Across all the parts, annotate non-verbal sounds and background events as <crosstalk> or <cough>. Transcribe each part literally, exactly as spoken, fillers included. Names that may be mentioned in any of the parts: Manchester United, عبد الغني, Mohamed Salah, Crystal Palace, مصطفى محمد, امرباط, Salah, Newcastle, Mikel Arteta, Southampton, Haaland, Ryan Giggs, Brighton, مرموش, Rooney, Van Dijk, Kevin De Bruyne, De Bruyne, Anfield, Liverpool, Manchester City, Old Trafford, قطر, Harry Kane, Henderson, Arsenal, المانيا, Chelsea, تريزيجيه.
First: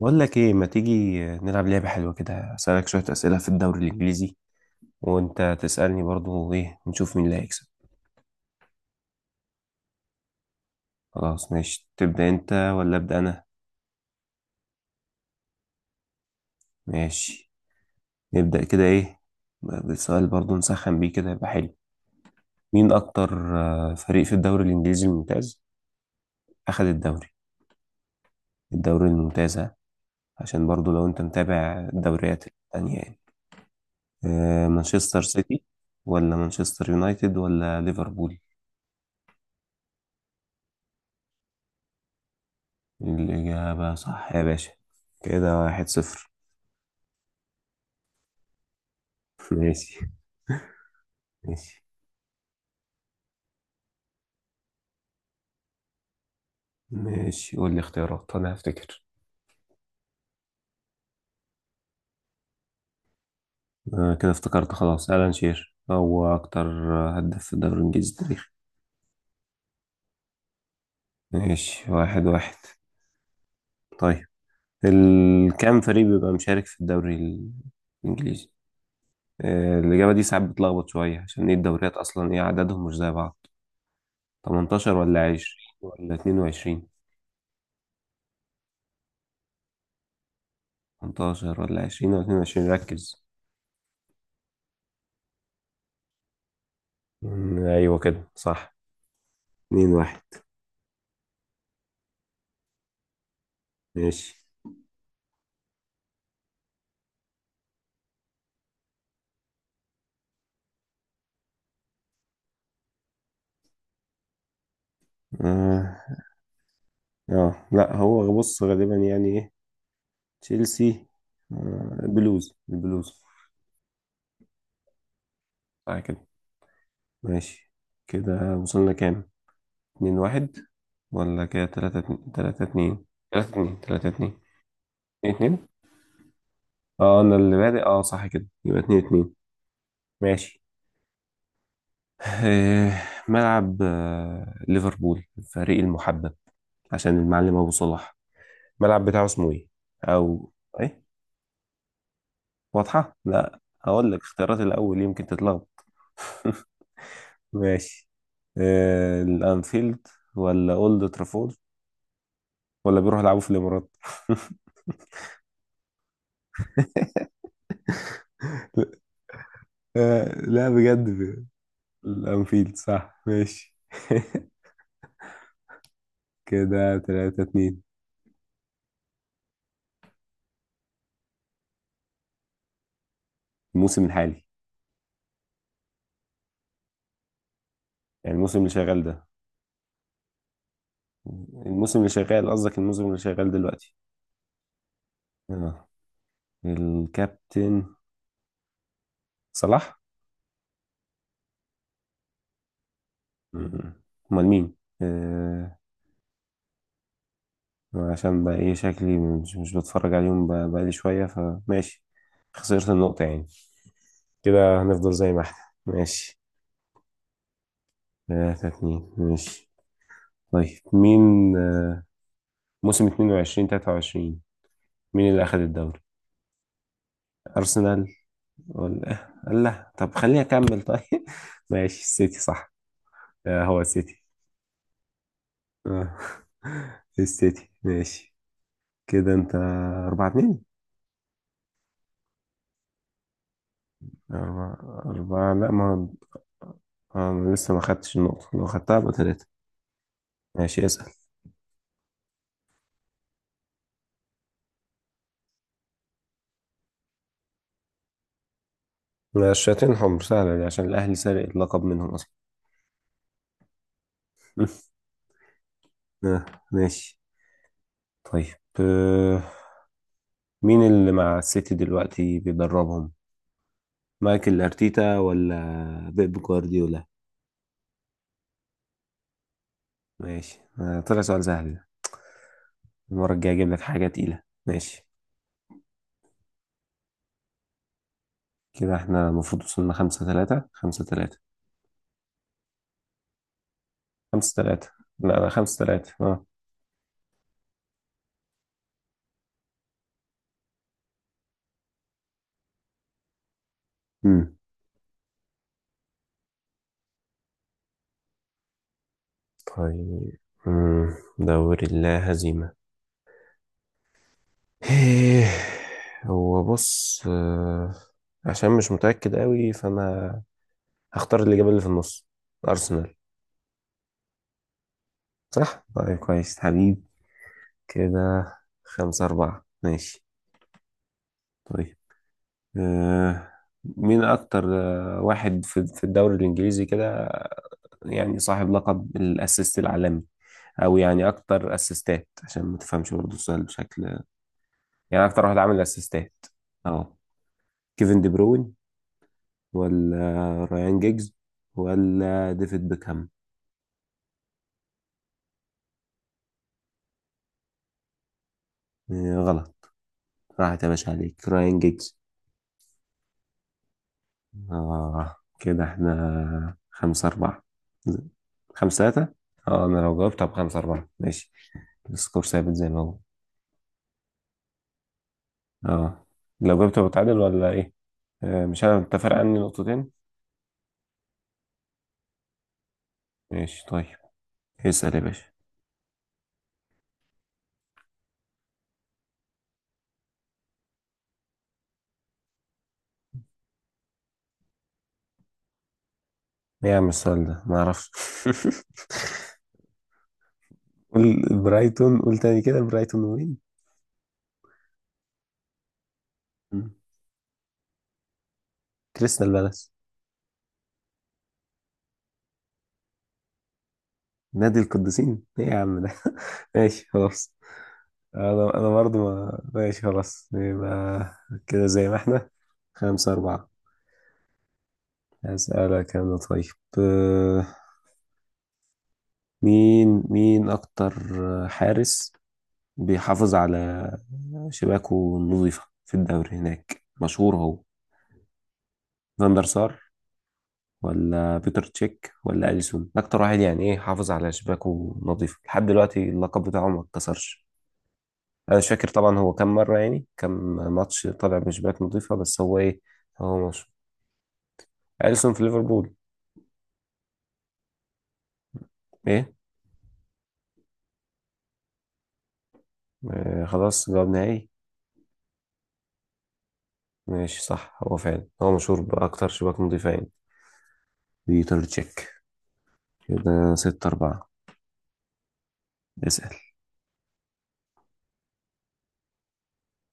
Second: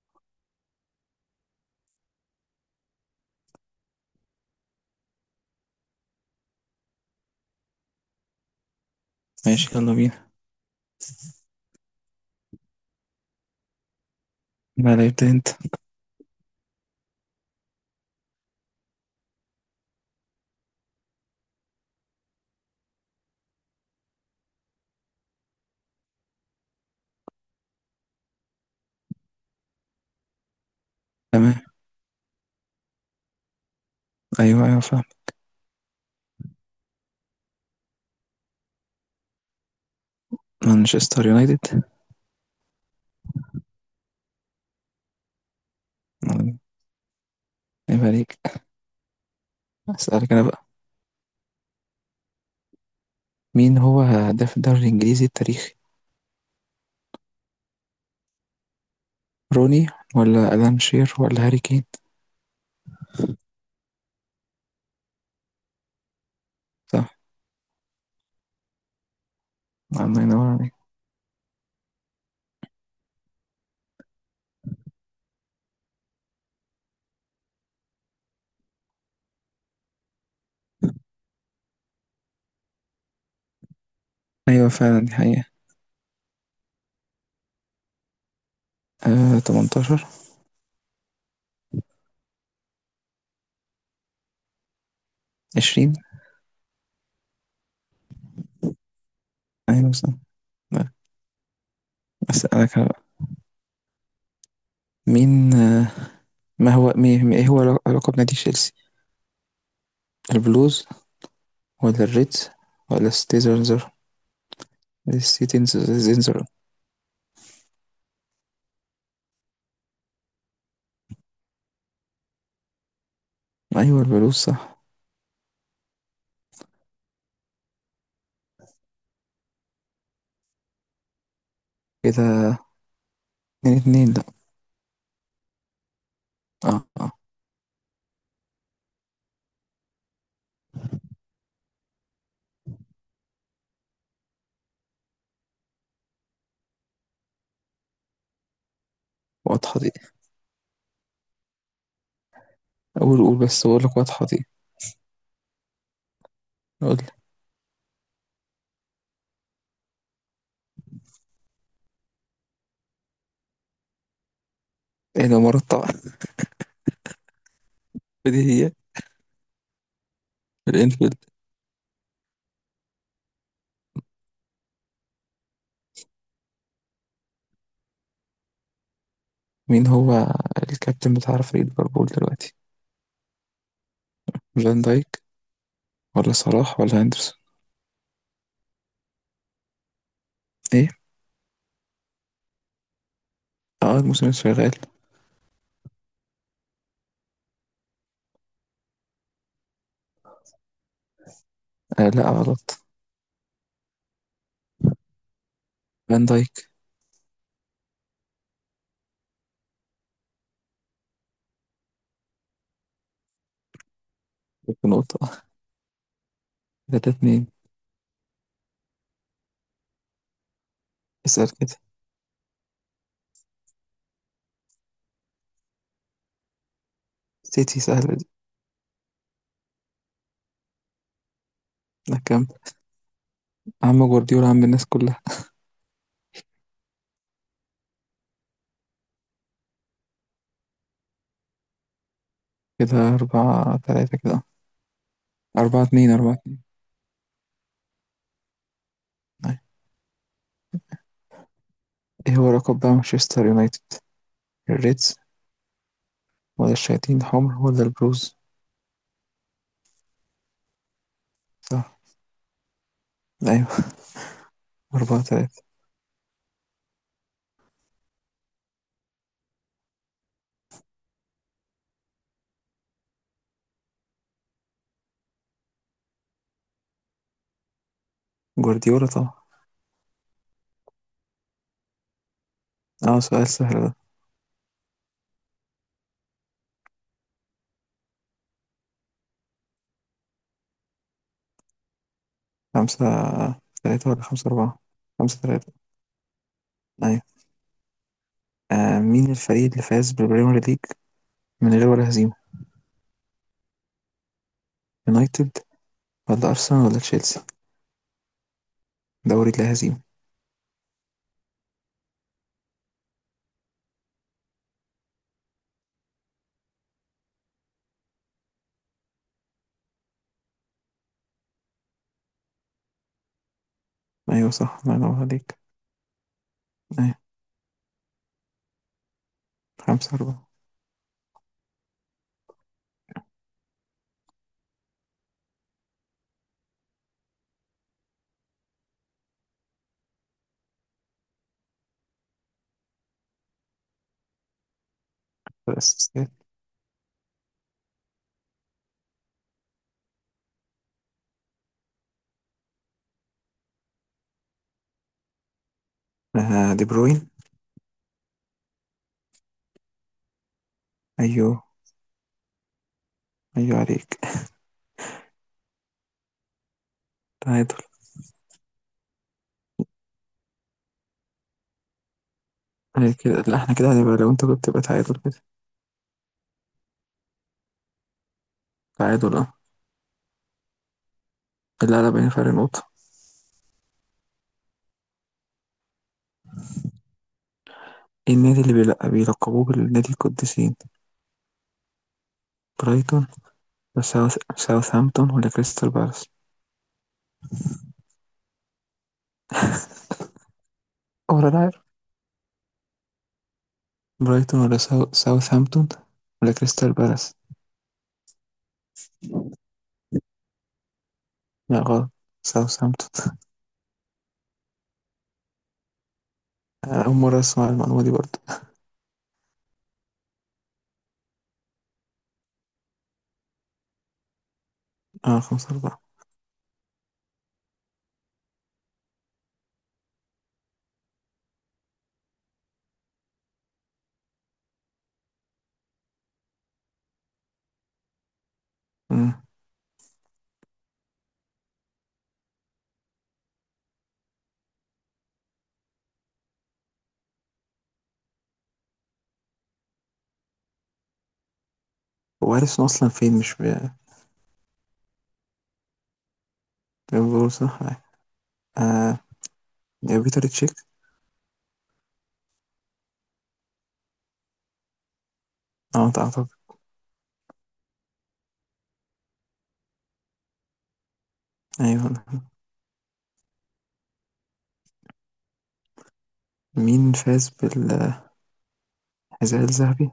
بقول لك ايه ما تيجي نلعب لعبة حلوة كده اسألك شوية أسئلة في الدوري الإنجليزي، وانت تسألني برضو ايه ونشوف مين اللي هيكسب. ماشي يلا بينا. خلاص ماشي، تبدأ انت ولا أبدأ انا؟ لا لا ابدا انت. ماشي نبدأ كده ايه، بسؤال برضو نسخن بيه كده يبقى حلو. مين اكتر آه، فريق في الدوري الإنجليزي الممتاز أخد الدوري، الدوري الممتاز ها؟ عشان برضو لو انت تمام. متابع الدوريات التانية يعني. ايوه آه، ايوه فاهم. مانشستر سيتي ولا مانشستر يونايتد ولا ليفربول؟ مانشستر يونايتد. الإجابة صح يا باشا، كده واحد صفر. عيب عليك. ماشي اسالك انا بقى. ماشي. مين هو هداف الدوري الانجليزي التاريخي؟ ماشي قول لي اختيارات أنا هفتكر. روني ولا الان شير ولا هاري كين؟ آه كده افتكرت، خلاص ألان شير هو أكتر صح. هداف في الدوري الإنجليزي التاريخي. الله ينور عليك. ماشي واحد واحد. طيب، ال- كام فريق بيبقى مشارك في الدوري ال- الإنجليزي؟ آه الإجابة دي ساعات بتلخبط شوية عشان إيه، الدوريات أصلا إيه عددهم مش زي بعض. ايوه تمنتاشر فعلا دي ولا حقيقة. عشرين ولا اتنين وعشرين، آه تمنتاشر تمنتاشر ولا عشرين ولا اتنين وعشرين، ركز. عشرون. مم، أيوة كده صح. اتنين ايوه صح. واحد. لا، اسالك انا بقى. ماشي. مين آه ما هو مي- مي- ايه هو لق- لقب نادي تشيلسي؟ البلوز ولا الريدز ولا الستيزرزر اه. الستيتنزر؟ آه، لا، هو بص غالبا يعني ايه، تشيلسي، آه بلوز البلوز. ايوه البلوز صح صح كده، ماشي. كده وصلنا كام، اتنين واحد ولا كده تلاتة اتنين كده. تلاتة اتنين تلاتة اتنين اتنين تلاتة اتنين. اتنين. اتنين اتنين آه، آه، اه انا اللي بادئ، اه صح كده يبقى اتنين اتنين. ماشي. <laughs> آه، ملعب، آه ليفربول الفريق المحبب عشان المعلم ابو صلاح، الملعب بتاعه اسمه ايه؟ واضحة دي. او ايه، واضحة؟ قول قول، لا بس بقول لك هقول لك واضحة دي. اختيارات الأول يمكن تتلخبط. قول لي. <laughs> ماشي. آه، الأنفيلد ولا أولد ترافورد ولا بيروحوا يلعبوا في الإمارات؟ <laughs> ايه ده مرتب؟ <laughs> دي هي آه، لا بجد، الانفيلد. ب- الأنفيلد صح، ماشي. <laughs> كده تلاتة اتنين. مين هو الكابتن بتاع فريق ليفربول دلوقتي؟ الموسم الحالي، فان دايك ولا صلاح ولا هندرسون؟ يعني الموسم اللي شغال ده، ايه. الموسم اللي شغال قصدك، الموسم اللي شغال دلوقتي. اه الموسم الشغال. آه. الكابتن صلاح. آه لا غلط. مم. أمال مين؟ آه، فان دايك. عشان بقى ايه، شكلي مش مش بتفرج عليهم بقى- بقالي شوية، فماشي، خسرت النقطة يعني. كده هنفضل بنقطة. زي ما احنا. ماشي. تلاتة اتنين. تلاتة اتنين ماشي. طيب مين، اسأل كده. آه، موسم اتنين وعشرين تلاتة وعشرين مين اللي أخد الدوري؟ سيتي أرسنال سهلة دي. ولا، لا طب خليني أكمل طيب. <laughs> ماشي لا السيتي كام. صح. آه، هو عم السيتي. جوارديولا، عم الناس كلها. آه. <laughs> السيتي ماشي. كده أنت أربعة اتنين. كده أربعة تلاتة كده. أربعة أربعة، لا أربعة ما، اتنين أربعة اتنين. آه، أنا لسه ما خدتش النقطة، لو خدتها يبقى تلاتة. أيوة. ماشي اسأل. ايه هو لقب بقى مانشستر يونايتد؟ الريدز ولا الشياطين الحمر ولا البلوز؟ لا، الشياطين حمر سهلة دي عشان الأهلي سرق اللقب صح. منهم أصلا. لا. <laughs> أربعة تلاتة. آه، ماشي. طيب آه، مين اللي مع السيتي دلوقتي بيدربهم، مايكل أرتيتا ولا بيب جوارديولا؟ جوارديولا طبعا. ماشي، آه، طلع سؤال سهل ده، اه المرة سؤال الجاية أجيب لك سهل ده. حاجة تقيلة، ماشي. كده احنا المفروض وصلنا خمسة تلاتة خمسة تلاتة خمسة تلاتة ولا خمسة خمسة أربعة؟ تلاتة لا خمسة لا تلاتة. خمسة تلاتة، اه. أيوة. آه مين الفريق اللي فاز بالبريمير ليج من غير ولا هزيمة؟ مم. يونايتد ولا أرسنال ولا تشيلسي؟ دوري لا هزيمة. طيب. مم. دوري اللا هزيمة، إيه، هو بص، آه، عشان مش متأكد قوي فأنا هختار الإجابة اللي في النص، أرسنال. أيوة صح، الله ينور عليك. صح؟ طيب كويس حبيب. أيوة. كده خمسة أربعة خمسة ماشي. أربعة. طيب آه، مين أكتر آه، واحد في في الدوري الإنجليزي كده، يعني صاحب لقب الأسيست العالمي، أو يعني أكتر أسيستات، عشان ما تفهمش برضه السؤال بشكل، يعني أكتر واحد عامل الأساسيات. أسيستات. أه، كيفن دي بروين ولا رايان جيجز ولا ديفيد بيكهام؟ آه دي بروين. إيه، غلط، راحت يا باشا عليك، أيوه رايان جيجز. أيوه عليك. آه كده احنا خمسة أربعة، تعادل. خمسة ثلاثة، اه أنا لو جاوبت هبقى خمسة أربعة، ماشي السكور ثابت زي ما أيوة هو. كده. لا احنا كده هنبقى لو انت كنت تبقى تعادل كده. اه لو جاوبت بتعادل ولا إيه؟ آه، مش أنا أنت فارق تعادل اه. عني نقطتين. لا لا بين فرق نقطة. ماشي طيب، اسأل يا باشا. إيه النادي اللي بيلق- بيلقبوه بالنادي القديسين؟ برايتون. بس ساوث، ساوثهامبتون ولا كريستال بالاس إيه يا عم السؤال ده، معرفش. <laughs> قول ولا العير؟ برايتون، قول تاني كده، برايتون وين؟ برايتون ولا ساو... ساوثهامبتون ولا مم. كريستال بالاس؟ كريستال بالاس. لا غلط. ساوثهامبتون. <laughs> نادي القديسين ايه يا عم ده! <laughs> أنا ماشي أول مرة خلاص. أسمع المعلومة دي برضه. انا انا برضه ما ماشي خلاص يبقى، كده زي ما احنا خمسة أربعة. آه خمسة أربعة. هسألك أنا طيب. آه، مين مين أكتر حارس بيحافظ على شباكه النظيفة في الدوري، هناك مشهور هو، أمم. فاندر سار ولا بيتر تشيك ولا أليسون؟ أكتر واحد يعني إيه حافظ على شباكه نظيفة لحد دلوقتي، اللقب بتاعه ما اتكسرش. انا مش فاكر طبعا هو كم مره، يعني كم ماتش طالع بنسبات نظيفه، هو بس هو أليسون ايه. أصلا فين؟ مش هو ب... مش، اليسون في ليفربول، بقول صح. آه ايه، يا بيتر تشيك. آه خلاص، جواب نهائي، اه أعتقد. ماشي. صح، هو فعلا هو مشهور باكتر شباك نظيفه يعني، بيتر أيوه. تشيك. كده ستة أربعة، اسأل. مين فاز بالحذاء الذهبي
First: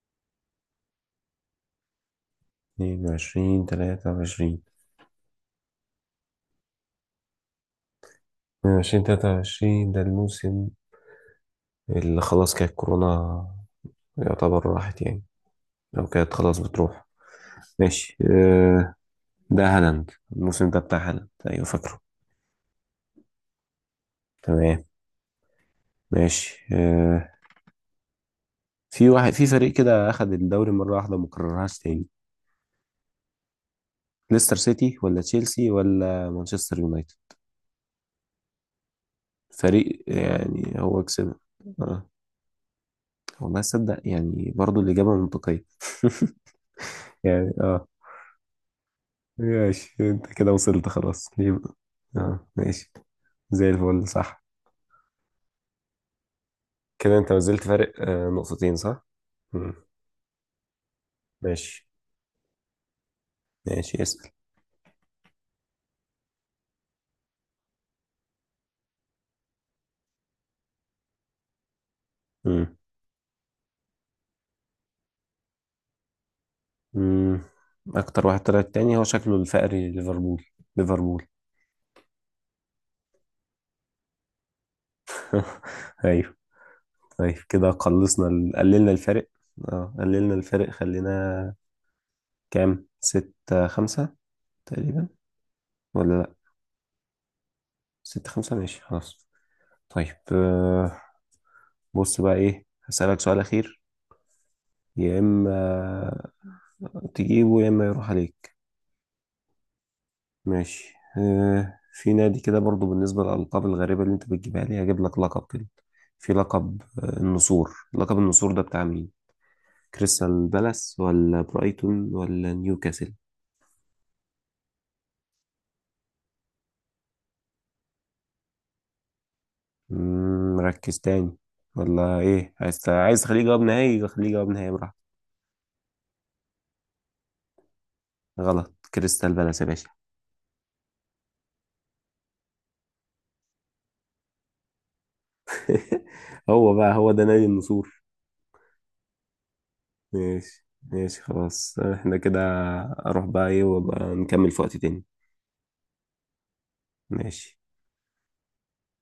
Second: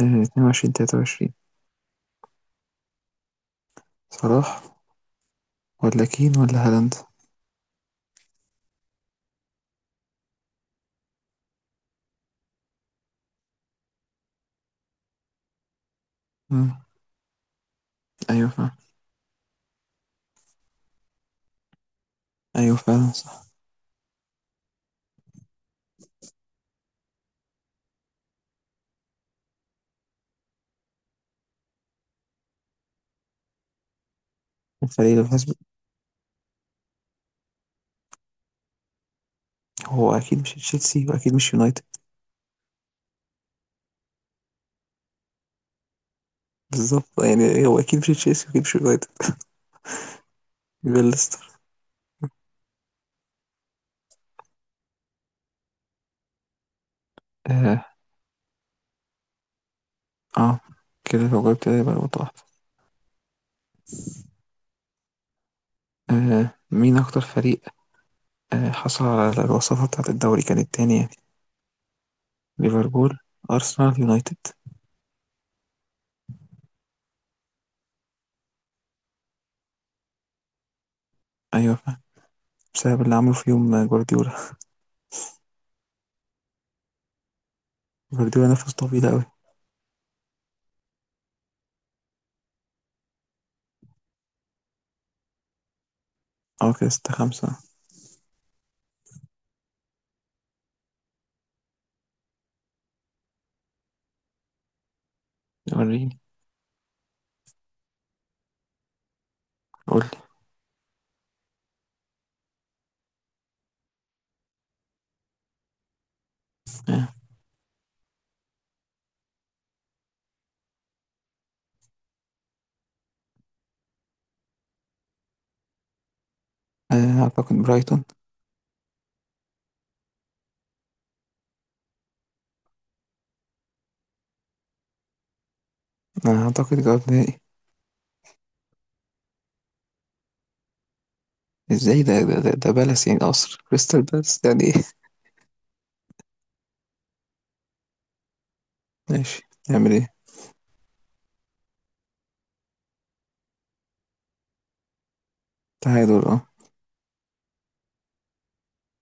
آه، اتنين وعشرين تلاتة وعشرين؟ اتنين وعشرين تلاتة وعشرين، صلاح ولا كين ولا هالاند؟ اتنين وعشرين تلاتة وعشرين ده الموسم اللي خلاص كانت كورونا، يعتبر راحت يعني، أو كانت خلاص مم. بتروح. ماشي، أيوه فعلا. آه، ده هالاند، الموسم ده بتاع هالاند، أيوة فاكره. أيوه فعلا صح. تمام ماشي. آه، في واحد في فريق كده اخد الدوري مره واحده وما كررهاش تاني، ليستر سيتي الفريق ولا اللي فاز تشيلسي ولا مانشستر يونايتد؟ فريق هو أكيد مش يعني هو تشيلسي وأكيد كسبها، مش يونايتد. اه. والله صدق، يعني برضو الاجابه منطقيه. بالظبط، <laughs> يعني يعني هو اه، أكيد مش تشيلسي وأكيد مش يونايتد. ماشي انت كده وصلت يبقى خلاص ليستر. يبقى، اه ماشي زي الفل، صح. كده انت نزلت فارق آه. آه نقطتين صح. مم. آه كده لو جبت ده ماشي يبقى نقطة واحدة. ماشي اسأل. آه مين أكتر فريق آه حصل على الوصافة بتاعة الدوري، كانت تاني يعني؟ مم. ليفربول، أرسنال، يونايتد؟ مم. اكتر واحد طلع التاني، هو شكله الفقري ليفربول، ليفربول. أيوة فاهم. بسبب اللي عمله في يوم آه، جوارديولا. <laughs> ايوه. طيب كده قلصنا جوارديولا ال- نفس قللنا طويل أوي. الفارق. اه قللنا الفارق، خلينا كام، ستة خمسة تقريبا ولا لأ؟ أه كده ستة خمسة. ستة خمسة ماشي خلاص. طيب آه، بص بقى إيه، هسألك سؤال أخير، يا وريني. إما تجيبه يا إما يروح عليك. قولي. ماشي، آه، في نادي كده برضو، بالنسبة للألقاب الغريبة اللي أنت بتجيبها لي هجيب لك لقب كده، في لقب آه. آه، النسور، لقب النسور ده بتاع مين، كريستال بالاس ولا برايتون ولا نيوكاسل؟ آه أعتقد برايتون. مم، مركز تاني ولا ايه، عايز عايز تخليه جواب نهائي، خليه جواب نهائي براحتك. أنا أعتقد جواب نهائي. غلط، كريستال بالاس يا باشا. ازاي ده؟ ده ده, ده بالاس يعني قصر، كريستال بالاس يعني ايه؟ <laughs> هو بقى هو ده نادي النسور. <laughs> ماشي، نعمل ايه. ماشي ماشي خلاص، احنا كده اروح بقى ايه، وابقى نكمل في وقت تاني. تعادل اه. ماشي.